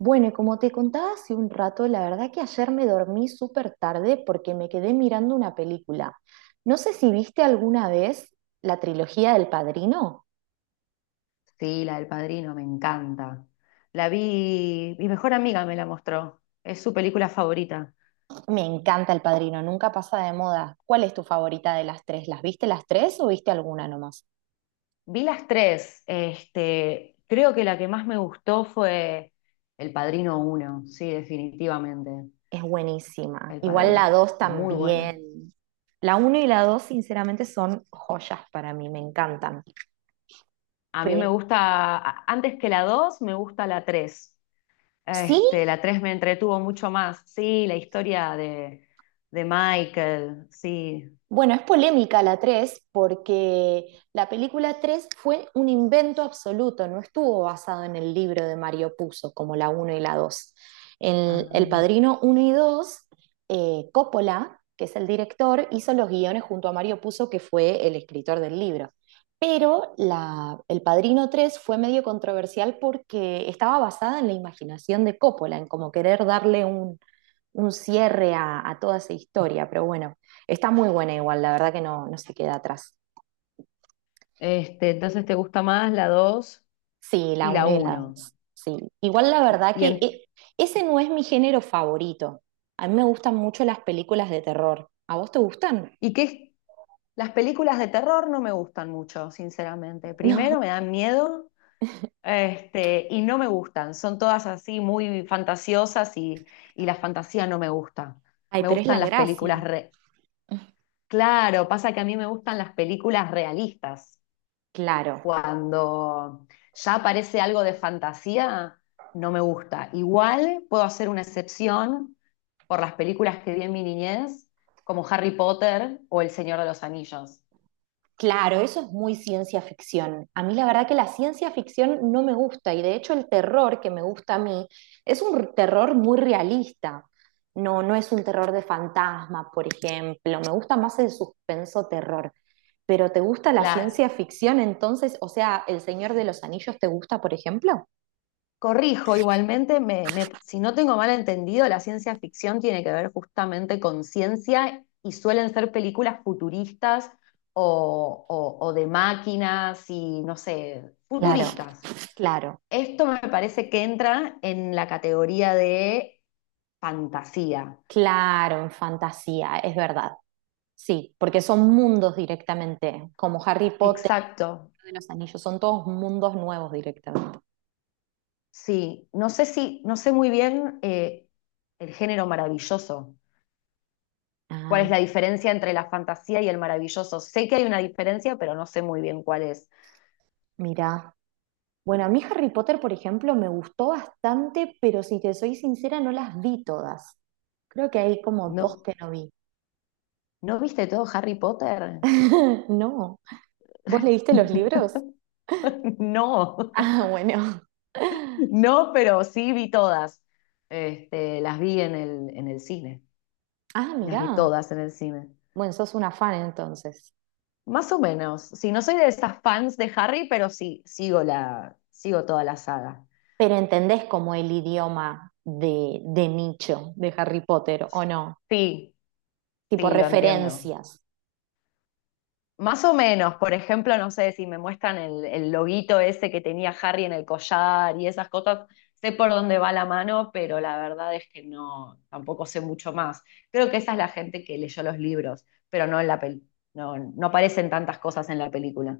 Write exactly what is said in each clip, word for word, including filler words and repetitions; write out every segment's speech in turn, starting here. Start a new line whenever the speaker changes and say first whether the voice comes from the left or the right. right: Bueno, y como te contaba hace un rato, la verdad que ayer me dormí súper tarde porque me quedé mirando una película. No sé si viste alguna vez la trilogía del Padrino.
left: Sí, la del Padrino, me encanta. La vi, mi mejor amiga me la mostró, es su película favorita.
right: Me encanta el Padrino, nunca pasa de moda. ¿Cuál es tu favorita de las tres? ¿Las viste las tres o viste alguna nomás?
left: Vi las tres, este, creo que la que más me gustó fue El Padrino uno, sí, definitivamente,
right: Es buenísima.
left: El
right: Igual la
left: Padrino,
right: dos
left: muy buena.
right: también. La uno y la dos, sinceramente, son joyas para mí, me encantan.
left: A mí me
right: Pe-
left: gusta, a- antes que la dos, me gusta la tres.
right: ¿Sí?
left: Este, la tres me entretuvo mucho más, sí, la historia de, de Michael, sí.
right: Bueno, es polémica la tres porque la película tres fue un invento absoluto, no estuvo basado en el libro de Mario Puzo como la uno y la dos. En El
left: Ah.
right: Padrino uno y dos, eh, Coppola, que es el director, hizo los guiones junto a Mario Puzo, que fue el escritor del libro. Pero la- El Padrino tres fue medio controversial porque estaba basada en la imaginación de Coppola, en como querer darle un cierre a, a toda esa historia, pero bueno, está muy buena igual, la verdad que no, no se queda atrás.
left: Este, entonces, ¿te gusta más la dos
right: Sí, la
left: y la
right: uno y la
left: uno.
right: dos. Sí, igual la
left: Y,
right: verdad
left: y,
right: que
left: en-
right: e- Ese no es mi género favorito. A mí me gustan mucho las películas de terror. ¿A vos te gustan?
left: y que las películas de terror no me gustan mucho, sinceramente.
right: No.
left: Primero me dan miedo, este, y no me gustan. Son todas así muy fantasiosas y, y la fantasía no me gusta.
right: Ay,
left: Me
right: pero es
left: gustan
right: la
left: las películas
right: gracia.
left: re- Claro, pasa que a mí me gustan las películas realistas.
right: Claro.
left: Cuando ya aparece algo de fantasía, no me gusta. Igual puedo hacer una excepción por las películas que vi en mi niñez, como Harry Potter o El Señor de los Anillos.
right: Claro, eso es muy ciencia ficción. A mí la verdad que la ciencia ficción no me gusta y de hecho el terror que me gusta a mí es un terror muy realista. No, no es un terror de fantasma, por ejemplo. Me gusta más el suspenso terror. Pero ¿te gusta la
left: Claro,
right: ciencia ficción entonces? O sea, ¿El Señor de los Anillos te gusta, por ejemplo?
left: corrijo igualmente, me- me- si no tengo mal entendido, la ciencia ficción tiene que ver justamente con ciencia y suelen ser películas futuristas o, o- o de máquinas y no sé,
right: Claro,
left: futuristas.
right: claro,
left: Esto me parece que entra en la categoría de fantasía.
right: claro, en fantasía, es verdad. Sí, porque son mundos directamente, como Harry Potter.
left: Exacto,
right: De los Anillos, son todos mundos nuevos directamente.
left: sí. No sé si, no sé muy bien eh, el género maravilloso. ¿Cuál
right: Ah,
left: es la diferencia entre la fantasía y el maravilloso? Sé que hay una diferencia, pero no sé muy bien cuál es.
right: mira. Bueno, a mí Harry Potter, por ejemplo, me gustó bastante, pero si te soy sincera, no las vi todas. Creo que hay como dos
left: ¿No,
right: que no vi.
left: ¿no viste todo Harry Potter?
right: No. ¿Vos leíste los libros?
left: No,
right: Ah, bueno.
left: no, pero sí vi todas. Este, las vi en el, en el cine.
right: Ah,
left: Las vi
right: mirá.
left: todas en el cine.
right: Bueno, sos una fan entonces.
left: Más o menos. Sí, no soy de esas fans de Harry, pero sí, sigo la, sigo toda la saga.
right: Pero ¿entendés como el idioma de, de nicho de Harry Potter, o no?
left: Sí,
right: Tipo
left: sí, lo entiendo.
right: referencias.
left: Más o menos, por ejemplo, no sé si me muestran el, el loguito ese que tenía Harry en el collar y esas cosas, sé por dónde va la mano, pero la verdad es que no, tampoco sé mucho más. Creo que esa es la gente que leyó los libros, pero no en la pel- no, no aparecen tantas cosas en la película.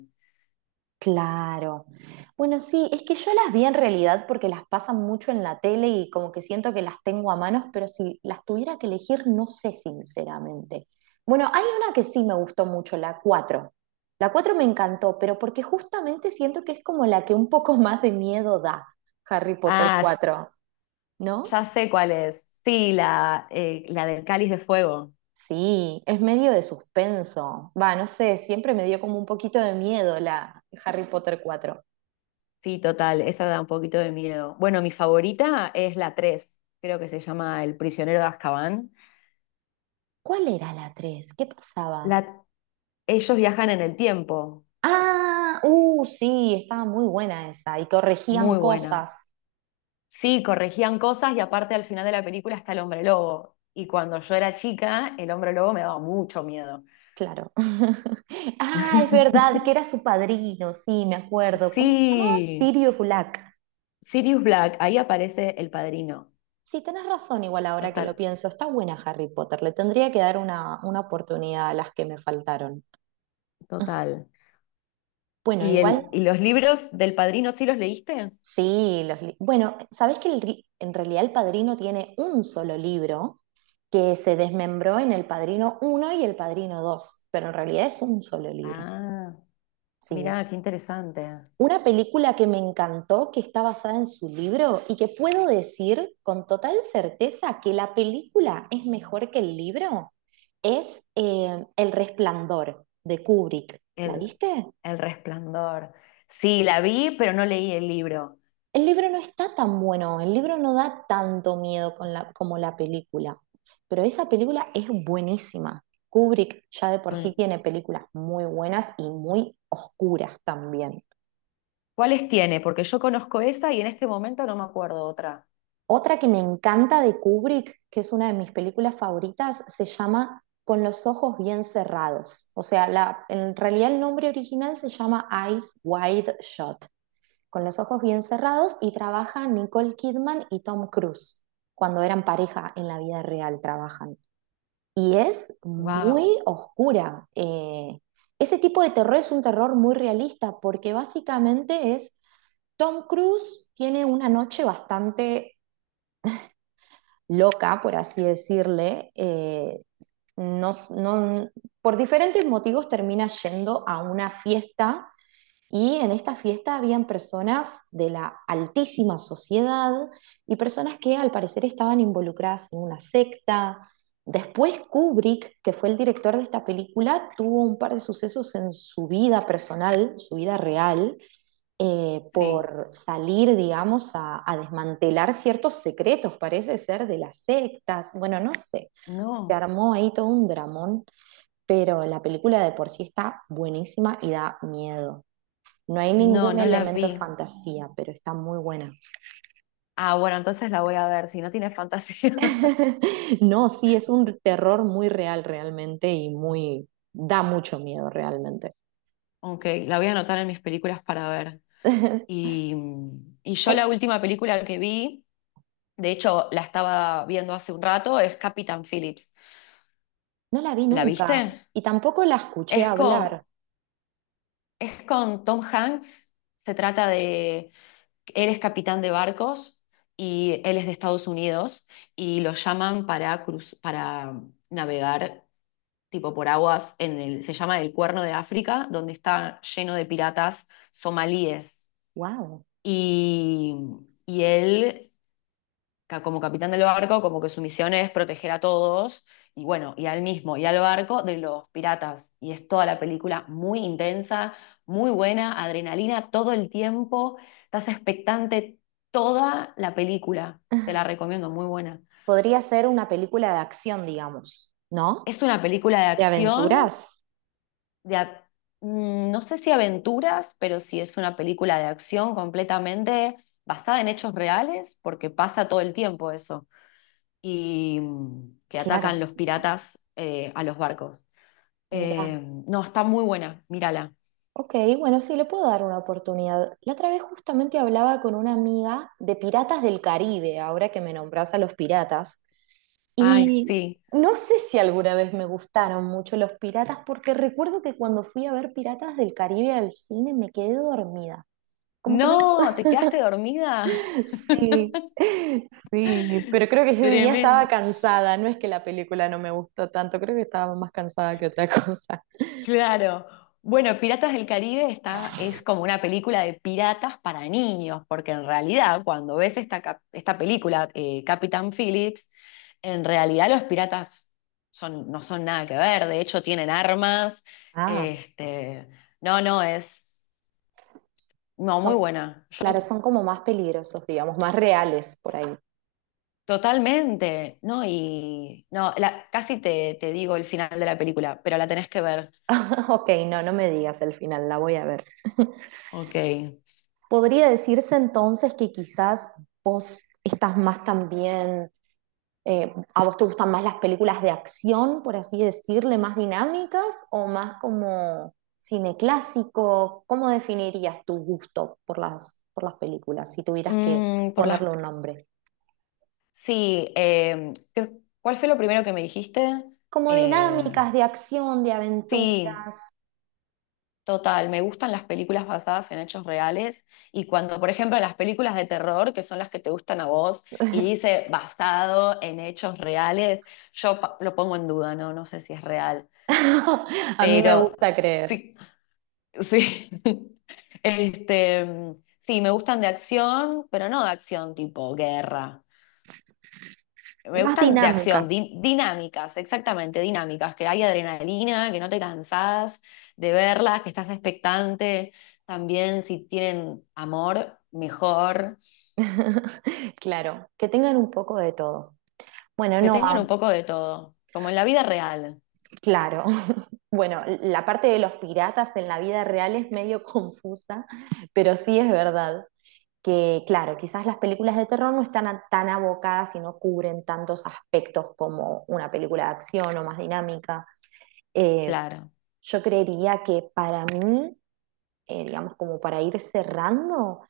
right: Claro. Bueno, sí, es que yo las vi en realidad porque las pasan mucho en la tele y como que siento que las tengo a manos, pero si las tuviera que elegir, no sé sinceramente. Bueno, hay una que sí me gustó mucho, la cuatro. La cuatro me encantó, pero porque justamente siento que es como la que un poco más de miedo da, Harry Potter
left: Ah, s-
right: cuatro, ¿no?
left: ya sé cuál es. Sí, la, eh, la del Cáliz de Fuego.
right: Sí, es medio de suspenso. Va, no sé, siempre me dio como un poquito de miedo la Harry Potter cuatro.
left: Sí, total, esa da un poquito de miedo. Bueno, mi favorita es la tres, creo que se llama El prisionero de Azkaban.
right: ¿Cuál era la tres? ¿Qué pasaba?
left: La, Ellos viajan en el tiempo,
right: Ah, uh, sí, estaba muy buena esa. Y corregían
left: muy buena.
right: cosas,
left: Sí, corregían cosas y aparte al final de la película está el hombre lobo. Y cuando yo era chica, el hombre lobo me daba mucho miedo.
right: claro. Ah, es verdad, que era su padrino, sí, me acuerdo. ¿Cómo se llamaba?
left: Sí,
right: Sirio Gulak.
left: Sirius Black, ahí aparece el padrino.
right: Sí, tenés razón, igual ahora que lo
left: Total,
right: pienso. Está buena Harry Potter, le tendría que dar una, una oportunidad a las que me faltaron.
left: total.
right: Bueno,
left: ¿Y,
right: igual,
left: el, y los libros del padrino sí los leíste?
right: sí, los li- bueno, ¿sabés que el ri- en realidad El Padrino tiene un solo libro que se desmembró en El Padrino uno y El Padrino dos? Pero en realidad es un solo libro.
left: Ah,
right: Sí.
left: mirá, qué interesante.
right: Una película que me encantó, que está basada en su libro y que puedo decir con total certeza que la película es mejor que el libro, es eh, El Resplandor de Kubrick. ¿La
left: El,
right: viste?
left: El Resplandor. Sí, la vi, pero no leí el libro.
right: El libro no está tan bueno, el libro no da tanto miedo con la- como la película, pero esa película es buenísima. Kubrick ya de por sí
left: Con-
right: tiene películas muy buenas y muy oscuras también.
left: ¿Cuáles tiene? Porque yo conozco esa y en este momento no me acuerdo otra.
right: Otra que me encanta de Kubrick, que es una de mis películas favoritas, se llama Con los ojos bien cerrados. O sea, la, en realidad el nombre original se llama Eyes Wide Shut, con los ojos bien cerrados, y trabaja Nicole Kidman y Tom Cruise. Cuando eran pareja en la vida real trabajan. Y es muy
left: Wow,
right: oscura. Eh, ese tipo de terror es un terror muy realista porque básicamente es, Tom Cruise tiene una noche bastante loca, por así decirle, eh, no, no- por diferentes motivos termina yendo a una fiesta y en esta fiesta habían personas de la altísima sociedad y personas que al parecer estaban involucradas en una secta. Después Kubrick, que fue el director de esta película, tuvo un par de sucesos en su vida personal, su vida real, eh,
left: sí.
right: por salir, digamos, a, a desmantelar ciertos secretos, parece ser, de las sectas. Bueno, no sé, se
left: No,
right: armó ahí todo un dramón, pero la película de por sí está buenísima y da miedo. No hay
left: no,
right: ningún
left: no la
right: elemento de
left: vi.
right: fantasía, pero está muy buena.
left: Ah, bueno, entonces la voy a ver, si no tiene fantasía.
right: No, sí, es un terror muy real realmente y muy da mucho miedo realmente.
left: Ok, la voy a anotar en mis películas para ver. Y, y yo
right: Ay,
left: la última película que vi, de hecho la estaba viendo hace un rato, es Capitán Phillips.
right: no la vi
left: ¿La
right: nunca
left: viste?
right: y tampoco la escuché
left: Es con,
right: hablar.
left: es con Tom Hanks. Se trata de él. Es capitán de barcos y él es de Estados Unidos y lo llaman para, cruz- para navegar tipo por aguas en el, se llama el Cuerno de África, donde está lleno de piratas somalíes.
right: Wow.
left: Y, y él ca- como capitán del barco, como que su misión es proteger a todos, y bueno, y al mismo, y al barco de los piratas. Y es toda la película muy intensa, muy buena, adrenalina todo el tiempo, estás expectante toda la película, te la recomiendo, muy buena.
right: Podría ser una película de acción, digamos, ¿no?
left: Es una película de
right: ¿De
left: acción,
right: aventuras?
left: de, a- mm, no sé si aventuras, pero sí es una película de acción completamente basada en hechos reales, porque pasa todo el tiempo eso. Y mm, que
right: Claro,
left: atacan los piratas eh, a los barcos. Eh,
right: mira.
left: no, está muy buena, mírala.
right: Ok, bueno, sí, le puedo dar una oportunidad. La otra vez justamente hablaba con una amiga de Piratas del Caribe, ahora que me nombras a los piratas,
left: Ay,
right: y
left: sí.
right: no sé si alguna vez me gustaron mucho los piratas, porque recuerdo que cuando fui a ver Piratas del Caribe al cine me quedé dormida. Como que me
left: No, ¿te quedaste dormida?
right: Sí, sí, pero creo que ese día estaba
left: Tremendo.
right: cansada, no es que la película no me gustó tanto, creo que estaba más cansada que otra cosa.
left: Claro. Bueno, Piratas del Caribe está, es como una película de piratas para niños, porque en realidad cuando ves esta, cap- esta película, eh, Capitán Phillips, en realidad los piratas son, no son nada que ver, de hecho tienen armas.
right: Ah,
left: Este, no, no, es no,
right: son,
left: muy buena.
right: claro,
left: Yo-
right: son como más peligrosos, digamos, más reales por ahí.
left: totalmente, ¿no? Y no, la- casi te, te digo el final de la película, pero la tenés que ver.
right: Ok, no, no me digas el final, la voy a ver.
left: Ok.
right: ¿Podría decirse entonces que quizás vos estás más también? Eh, ¿a vos te gustan más las películas de acción, por así decirle, más dinámicas o más como cine clásico? ¿Cómo definirías tu gusto por las, por las películas si tuvieras que
left: Mm, por las
right: ponerle un nombre?
left: Sí, eh, ¿qué- ¿cuál fue lo primero que me dijiste?
right: Como
left: Eh,
right: dinámicas de acción, de aventuras.
left: sí, total, me gustan las películas basadas en hechos reales y cuando, por ejemplo, las películas de terror, que son las que te gustan a vos, y dice basado en hechos reales, yo pa- lo pongo en duda, no, no sé si es real,
right: A mí me
left: pero
right: gusta creer.
left: sí, sí. Este, sí, me gustan de acción, pero no de acción tipo guerra. Me
right: Más
left: gustan de acción,
right: dinámicas.
left: di- dinámicas, exactamente, dinámicas, que hay adrenalina, que no te cansás de verlas, que estás expectante. También si tienen amor, mejor,
right: Claro, que tengan un poco de todo. Bueno,
left: que
right: no,
left: tengan
right: a
left: un poco de todo, como en la vida real,
right: claro. Bueno, la parte de los piratas en la vida real es medio confusa, pero sí es verdad que, claro, quizás las películas de terror no están a- tan abocadas y no cubren tantos aspectos como una película de acción o más dinámica. Eh,
left: claro,
right: yo creería que para mí, eh, digamos, como para ir cerrando,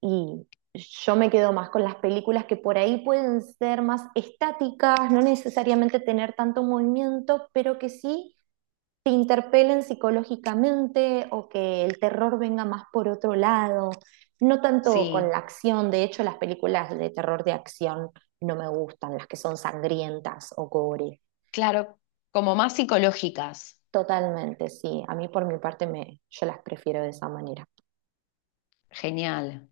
right: y yo me quedo más con las películas que por ahí pueden ser más estáticas, no necesariamente tener tanto movimiento, pero que sí te interpelen psicológicamente o que el terror venga más por otro lado, no tanto con la
left: sí,
right: acción, de hecho las películas de terror de acción no me gustan, las que son sangrientas o gore.
left: claro, como más psicológicas,
right: Totalmente, sí, a mí por mi parte me, yo las prefiero de esa manera.
left: genial.